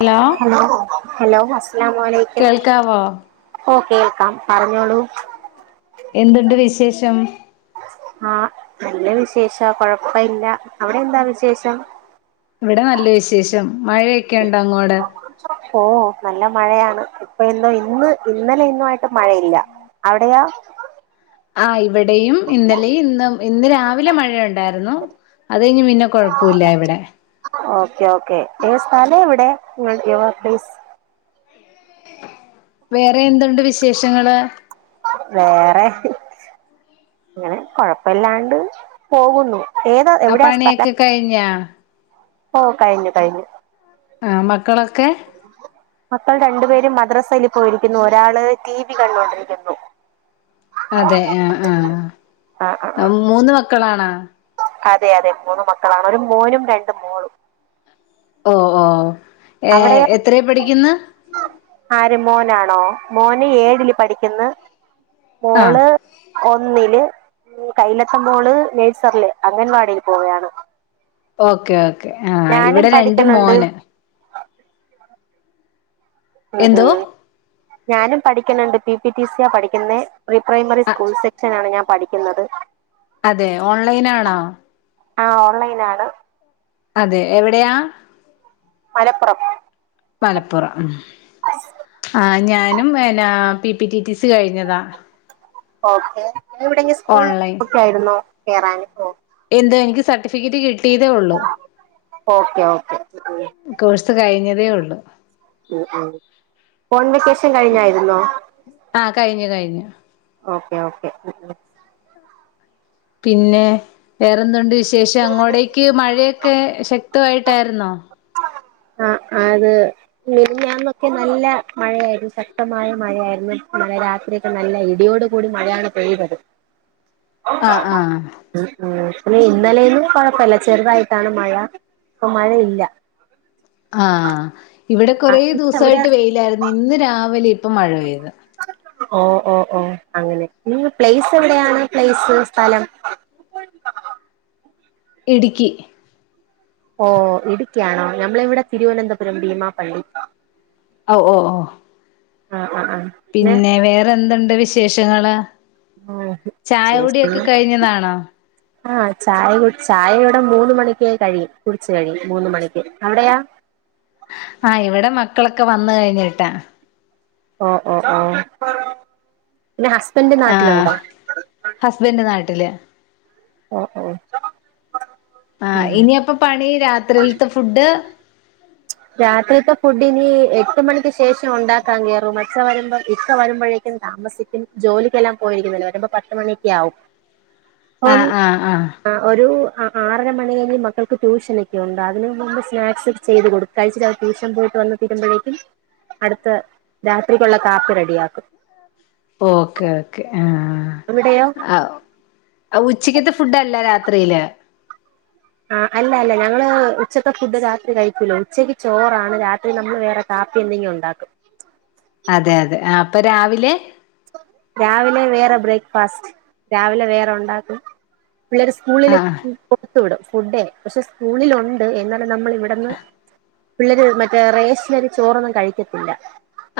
Hello hello hello അസ്സലാമു അലൈ കേൾക്കാവോ ഓഹ് കേൾക്കാം പറഞ്ഞോളൂ എന്തുണ്ട് വിശേഷം ആഹ് നല്ല വിശേഷാ. കൊഴപ്പ ഇല്ല. അവിടെ എന്താ വിശേഷം? ഇവിടെ നല്ല വിശേഷം. മഴയൊക്കെ ഉണ്ടോ അങ്ങോട്? ഓഹ് നല്ല മഴയാണ്. ഇപ്പ ഇന്നും ഇന്ന് ഇന്നലെ ഇന്നു ആയിട്ട് മഴയില്ല. അവിടെയോ? ആഹ് ഇവിടെയും ഇന്നലെയും ഇന്നും ഇന്ന് രാവിലെ മഴയുണ്ടായിരുന്നു. അത് കഴിഞ്ഞ് പിന്നെ കൊഴപ്പുല്ല ഇവെടെ. Okay okay. നിങ്ങ സ്ഥലം എവിടെ? നിങ്ങൾ യുവർപ്ലേസ് വേറെ എന്തുണ്ട് വിശേഷങ്ങള്? വേറെ. ഇങ്ങനെ കൊഴപ്പല്ലാണ്ട് പോവുന്നു. ആഹ് പണിയൊക്കെ കഴിഞ്ഞാ? ഓഹ് കഴിഞ്ഞു കഴിഞ്ഞു ആഹ് മക്കളൊക്കെ മക്കൾ രണ്ടു പേരും മദ്രസയിൽ പോയിരിക്കുന്നു. ഒരാള് ടി വി കണ്ടോണ്ടിരിക്കുന്നു. അതെ ആഹ് ആഹ്. ആ ആ ആ അഹ് മൂന്ന് മക്കളാണാ? അതെ അതെ മൂന്ന് മക്കളാണ്. ഒരു മോനും രണ്ട് മോളും. ഓഹ് ഓഹ്. ഏഹ് അവിടെയോ എത്രയി പഠിക്കുന്ന്? ആര് മോനാണോ? മോന് ഏഴില് പഠിക്കുന്ന്, ആഹ് മോള് ഒന്നില് കൈയിലത്തെ മോള് നെഴ്സറില് അംഗൻവാടിയിൽ പോവ്യാണ്. ഓക്കേ ഓക്കേ ആഹ് ഞാനും ഇവിടെ രണ്ട് പഠിക്കുന്നുണ്ട് മോന്. ഉം, എന്തോ? ഉം. ഞാനും പഠിക്ണ് ണ്ട്. പി ടി ടിസിയാ പഠിക്കുന്നേ പ്രീ പ്രൈമറി സ്കൂൾ സെക്ഷനാണ് ഞാൻ പഠി ക്കുന്നത്. അതെ. ഓൺലൈനാണോ? ആഹ് ഓൺലൈനാണ്. അതെ എവിടെയാ? മലപ്പുറം. മലപ്പുറം. ഉം ആഹ് ഞാനും പിന്നെ P P T T C കഴിഞ്ഞതാ. ഓക്കെ വേറെ എവിടെങ്കും സ്കൂൾ ഓൺലൈൻ നോക്കെയിരുന്നോ കേറാനോ എന്തോ‌ എനിക്ക് സർട്ടിഫിക്കറ്റ് കിട്ടിയതേ ഉള്ളൂ. ഓക്കെ ഓക്കെ കോഴ്സ് കഴിഞ്ഞതേ ഒള്ളു. ഉം ഉം. കോൺവിറ്റേഷൻ കഴിഞ്ഞായിരുന്നോ? ആഹ് കഴിഞ്ഞു കഴിഞ്ഞു. Okay okay. പിന്നെ വേറെന്തണ്ട് വിശേഷം? അങ്ങോടേക്ക് മഴയൊക്കെ ശക്തമായിട്ടാരുന്നോ? ആഹ് അത് മിനിഞ്ഞാന്നൊക്കെ നല്ല മഴയായിരുന്നു ശക്തമായ മഴയായിരുന്നു ഇന്നലെ രാത്രി നല്ല ഇടിയോട് കൂടി മഴയാണ് പെയ്തത്. ആഹ് ആഹ് ഉം ഉം പിന്നെ ഇന്നലെയിന്നും കൊഴപ്പല്ല. ചെറുതായിട്ടാണ് മഴ ഇപ്പൊ മഴയില്ല. ആഹ് ഇവടെ ആ കൊറേ ഇന്ന് എവിടെയാ ദിവസായിട്ട് വെയിലായിരുന്നു. ഇന്ന് രാവിലെ ഇപ്പൊ മഴ പെയ്ത്. ഓഹ് ഓഹ് ഓഹ് അങ്ങനെ. നിങ്ങ പ്ലേസ് എവിടെയാണ് പ്ലേസ് സ്ഥലം. ഇടുക്കി. ഓഹ് ഇടുക്കിയാണോ ഞമ്മളിവിടെ തിരുവനന്തപുരം ഭീമാപ്പള്ളി. ഓഹ് ഓഹ് ഓഹ് ആഹ് ആഹ് ആഹ് പിന്നെ വേറെന്തുണ്ട് വിശേഷങ്ങള്? ആ ചായ ശരി കുടിയൊക്കെ പിന്നെ കഴിഞ്ഞതാണോ? ആഹ് ചായ കു ചായ ഇവടെ മൂന്ന് മണിക്ക് കഴിയും കുടിച്ച് കഴിയും മൂന്ന് മണിക്ക്. അവിടെയോ? ആഹ് ഇവടെ മക്കളൊക്കെ വന്ന് കഴിഞ്ഞിട്ടാ. ഓഹ് ഓഹ് ഓഹ് പിന്നെ ഹസ് ആഹ് ഹസ്ബൻഡ് നാട്ടില്. ഓ ഓ ആഹ് ഉം ഇനി അപ്പൊ പണി രാത്രിയിലത്തെ ഫുഡ് രാത്രിത്തെ ഫുഡ്നി എട്ട് മണിക്ക് ശേഷം ഉണ്ടാക്കാൻ കേറും. അച്ച വരുമ്പോ ഇക്ക വരുമ്പഴേക്കും താമസിക്കും. ജോലിക്കെല്ലാം പോയിരിക്കുന്നല്ലോ വരുമ്പോ പത്ത് മണിക്കെ ആകും. ആഹ് ആഹ് ആഹ് ആഹ് ഒരു അ ആറര മണി കഴിഞ്ഞ് മക്കൾക്ക് ട്യൂഷനൊക്കെ ഉണ്ട് അതിന് മുമ്പ് സ്നാക്സ് ചെയ്ത് കൊടു കഴിച്ചിട്ട് അവര് ട്യൂഷൻ പോയിട്ട് വന്ന് തീരുമ്പഴേക്കും അടുത്ത് രാത്രിക്കുള്ള കാപ്പി റെഡിയാക്കും. ഓക്കേ ഓക്കേ ആഹ് അവിടെയോ ആഹ് ഓഹ് ഉച്ചക്കത്തെ ഫുഡല്ല രാത്രിയില്. ആഹ് അല്ല അല്ല ഞങ്ങള് ഉച്ചത്തെ ഫുഡ് രാത്രി കഴിക്കൂല ഉച്ചക്ക് ചോറാണ് രാത്രി നമ്മൾ വേറെ കാപ്പി എന്തെങ്കിലും ഉണ്ടാക്കും. അതെ അതെ ആ അപ്പൊ രാവിലെ രാവിലെ വേറെ ബ്രേക്ക്ഫാസ്റ്റ് രാവിലെ വേറെ ഉണ്ടാക്കും. പിള്ളേര് സ്കൂളിൽ ആഹ് കൊടുത്തു വിടും ഫുഡേ. പക്ഷെ സ്കൂളിലുണ്ട് എന്നാലും നമ്മൾ ഇവിടുന്ന് പിള്ളര് മറ്റേ റേഷനരി ചോറൊന്നും കഴിക്കത്തില്ല.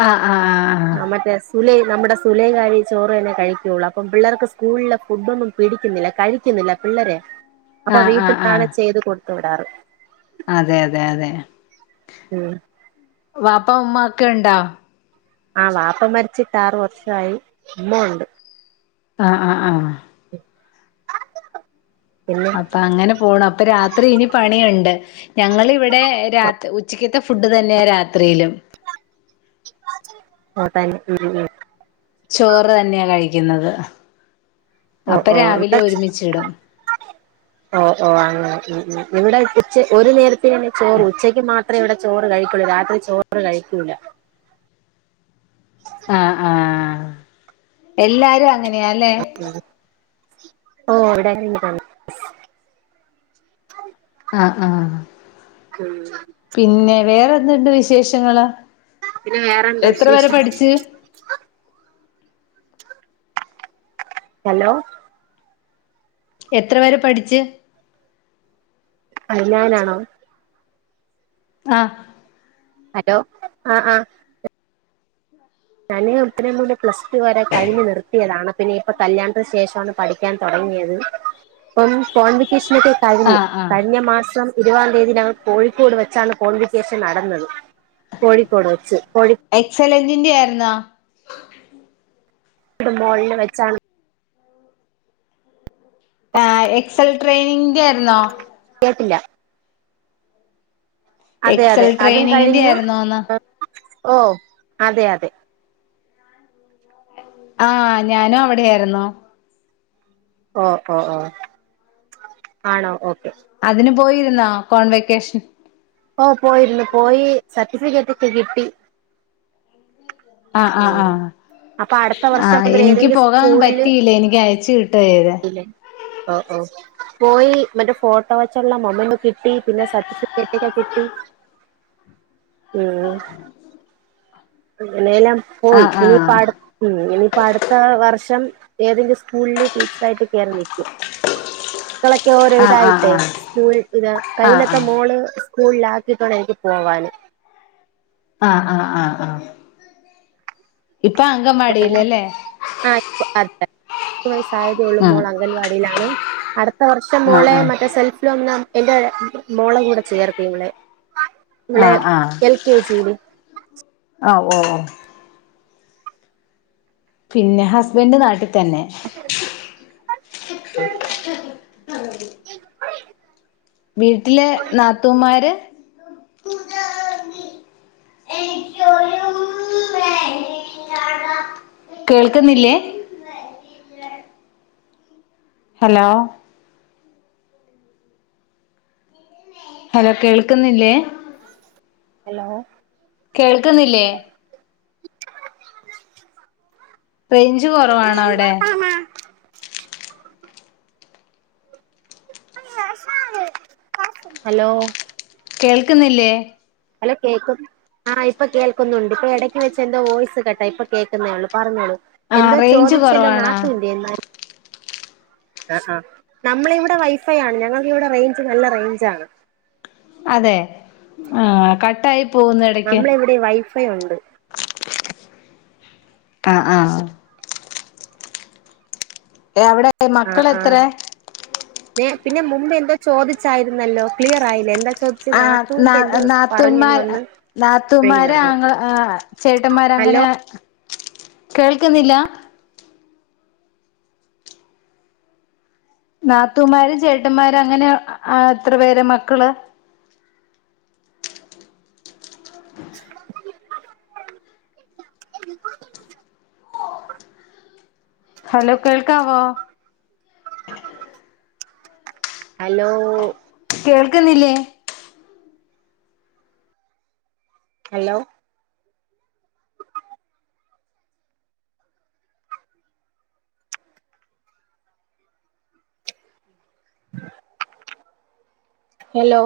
ആഹ് ആഹ് ആഹ് ആ മറ്റേ ഉല്ലെ നമ്മുടെ സ്‌ സുലേഖകാരി ചോറ് തന്നെ കഴിക്കുള്ളൂ. അപ്പം പിള്ളർക്ക് സ്കൂളിലെ ഫുഡ് ഒന്നും പിടിക്കുന്നില്ല കഴിക്കുന്നില്ല. പിള്ളേര് അപ്പൊ ആഹ് ആഹ് ആഹ് വീട്ടിന്നാണ് ആഹ് ചെയ്ത് കൊടുത്ത് വിടാറ്. അതെ അതെ അതെ. ഉം വാപ്പ ഉമ്മ ഒക്കെ ഉണ്ടോ? ആ വാപ്പ മരിച്ചിട്ട് ആറ് വർഷായി. ഉമ്മ ഉണ്ട്. ആ ആ ആ പിന്നെ അപ്പ അങ്ങനെ പോണ്. അപ്പൊ രാത്രി ഇനി പണി ഒണ്ട്. ഞങ്ങളിവിടെ രാത് ഉച്ചക്കത്തെ ഫുഡ് തന്നെയ രാത്രിയിലും. [inaudible] ആഹ തന്നെ തന്നെ ചോറ് തന്നെയ കഴിക്കുന്നത് അപ്പൊ രാവിലെ ഒരുമിച്ചിടും ഓഹ ഓഹ അങ്ങനെ ഉം ഉം ഇവിടെ ഉച്ച ഒരു നേരത്തി തന്നെ ചോറു ഉച്ചയ്ക്ക് മാത്ര രാത്ര ഇവിടെ ചോറ് കഴിക്കൂല്ല രാത്രി ചോറ് കഴിക്കൂല ആഹ ആഹ എല്ലാരും അങ്ങന ഓഹ ഇവിടെ [unintelligible] ആഹ ആഹ ഉം പിന്നെ വേറെന്തുണ്ട് വിശേഷങ്ങൾ പിന്നെ വേറെന്താ എത്ര വെരെ വിശേഷം പഠിിച്ചു ഹലോ എത്ര പേര് പഠിച്ച് അത് ഞാനാണോ ആഹ ഹലോ ആഹ ആഹ ഞാനേ ഉത്തരം മൂല് പ്ലസ് ടു വരെ കഴിഞ്ഞ നിർത്തിയതാണ് പിന്നെ ഇപ്പ കല്യാണത്തിന് ശേഷണ് പഠിക്കാൻ തുടങ്ങിയത് ഇപ്പം ഫ [unintelligible] [unintelligible] ഷണിട്ട കഴിഞ്ഞു ആഹ് ആഹ് കഴിഞ്ഞ മാസം ഇരുവ തീയതി ഞങ്ങൾ കോഴിക്കോട് വെച്ചാണ് കോൺവിക്കേഷൻ നടന്നത് കോഴിക്കോട് വെച്ച് കോഴി എക്സലൻസിന്റൻ്റെ ആയിരുന്നാ ഒരു മോളിനെ വെച്ചാണ് ആ എക്സൽ ട്രെയിനിങ്ങന്റെ ആയിന്നോ കേട്ടില്ല അതെ അതെ എക്സൽ അതും ട്രെയിനിങ്ങിന്റെ കഴിഞ്ഞു ആയിരുന്നോന്ന് ഓഹ അതെ അതെ ആഹ ഞാനും അവിടെയായിരുന്നോ ഓഹ ഓഹ ഓഹ ആണോ ഓക്കെ അതിന് പോയിരുന്നോ കോൺ വെക്കേഷൻ ഓ പോയിരുന്നു പോയി സർട്ടിഫിക്കറ്റ് ഒക്കെ കിട്ടി ആഹ ആഹ ഉം ആഹ് അപ്പൊ അടുത്ത വർഷം ആഹ മുതൽ എനിക്ക് ഏതെങ്കിലും പോകാൻ സ്കൂളില് പറ്റിയില്ലേ എനിക്ക് അയച്ചു കിട്ടത് ഓഹ ഓഹ പോയി മറ്റേ ഫോട്ടോ വെച്ചുള്ള മമ്മു കിട്ടി പിന്നെ സർട്ടിഫിക്കറ്റ് ഒക്കെ കിട്ടി [inaudible] ഉം ഇനെല്ലാം പോയി ആഹ് ഇനി ആഹ് പാട ഉം ഇനിയിപ്പോ അടുത്ത വർഷം ഏതെങ്കിലും സ്കൂളില് ടീച്ചേർ ആയിട്ട് കയറി നിൽക്കും [inaudible] മക്കളൊക്കെ ഓരോ ആഹ് ഇതായിട്ടെ ആഹ് സ്കൂൾ ഇ ആഹ് ആഹ് കൈയിലത്ത മാോള് സ്കൂളിലാക്കിയിട്ടൊണ് എനിക്ക് പോവാന് ആഹ ആഹ ആഹ് ആഹ ഇപ്പോൾ അങ്കവാടിയിൽ അല്ലേ ആഹ ഇ [unintelligible] അതെ വയസ്സായതേ ഉള്ള ആഹ് മോൾ അംഗൻവാടിയിലാണ് അടുത്ത വർഷം ആഹ് മോളെോ ആഹ് മറ്റേ സെൽഫിലോ ഒന്ന് എൻറെ മോളെ കൂടെ ചേർക്കയുള്ളേ ആഹ ആഹ ആഹ ഓഹ ഓഹ ഓഹ പിന്നെ ഹസ്ബൻഡ് നാട്ടിൽ തന്നെ [inaudible] വീട്ടിലെ നാത്തൂമാര് [inaudible] കേൾക്കുന്നില്ലേ? ഹലോ ഹലോ കേൾക്കുന്നില്ലേ? ഹലോ കേൾക്കുന്നില്ലേ റേഞ്ച് കുറവാണോ അവിടെ [inaudible] ഹലോ കേൾക്കുന്നില്ലേ ഹലോ കേക്കും ആഹ് ഇപ്പൊ കേൾക്കുന്നുണ്ട് ഇപ്പൊ ഇടയ്ക്ക് വെച്ച എന്തോ വോയിസ് കേട്ടാ ഇപ്പൊ കേൾക്കുന്നേ ഉള്ളൂ പറഞ്ഞോളൂ ആഹ് എന്തോ റേഞ്ച് ചോദിച്ചല്ലോ കുറവാണാ നാത്തൂന്റൊ ആ നമ്മള ഇവിടെ വൈഫൈ ആണ് ഞങ്ങൾക്ക് ഇവിടെ റേഞ്ച് നല്ല റേഞ്ച്ാണ് അതെ ആ കട്ടായി പോകുന്നു ഇടക്ക് നമ്മളെ ഇവിടെ വൈഫൈ ഉണ്ട് ആഹ് ആഹ് എഅവിടെ ആഹ് ആഹ് പിന്നെ മുമ്പ് എന്തോ ചോദിച്ചായിരുന്നല്ലോ ക്ലിയർ ആയില്ലേ എന്താ ചോദിച്ച ആഹ് ന നാത്തൂന്മാർ അപ്പഴേക്കും നാത്തൂമാര് നടന്ന് ആങ്ങ ആ ചേട്ടന്മാര ഹലോ അങ്ങനെ കേൾക്കുന്നില്ല നാത്തൂമാര്ചേട്ടന്മാര് അങ്ങനെ എത്ര പേര് മക്കള് [inaudible] [unintelligible] ഹലോ കേൾക്കാവോ ഹലോ കേൾക്കുന്നില്ലേ ഹലോ ഹലോ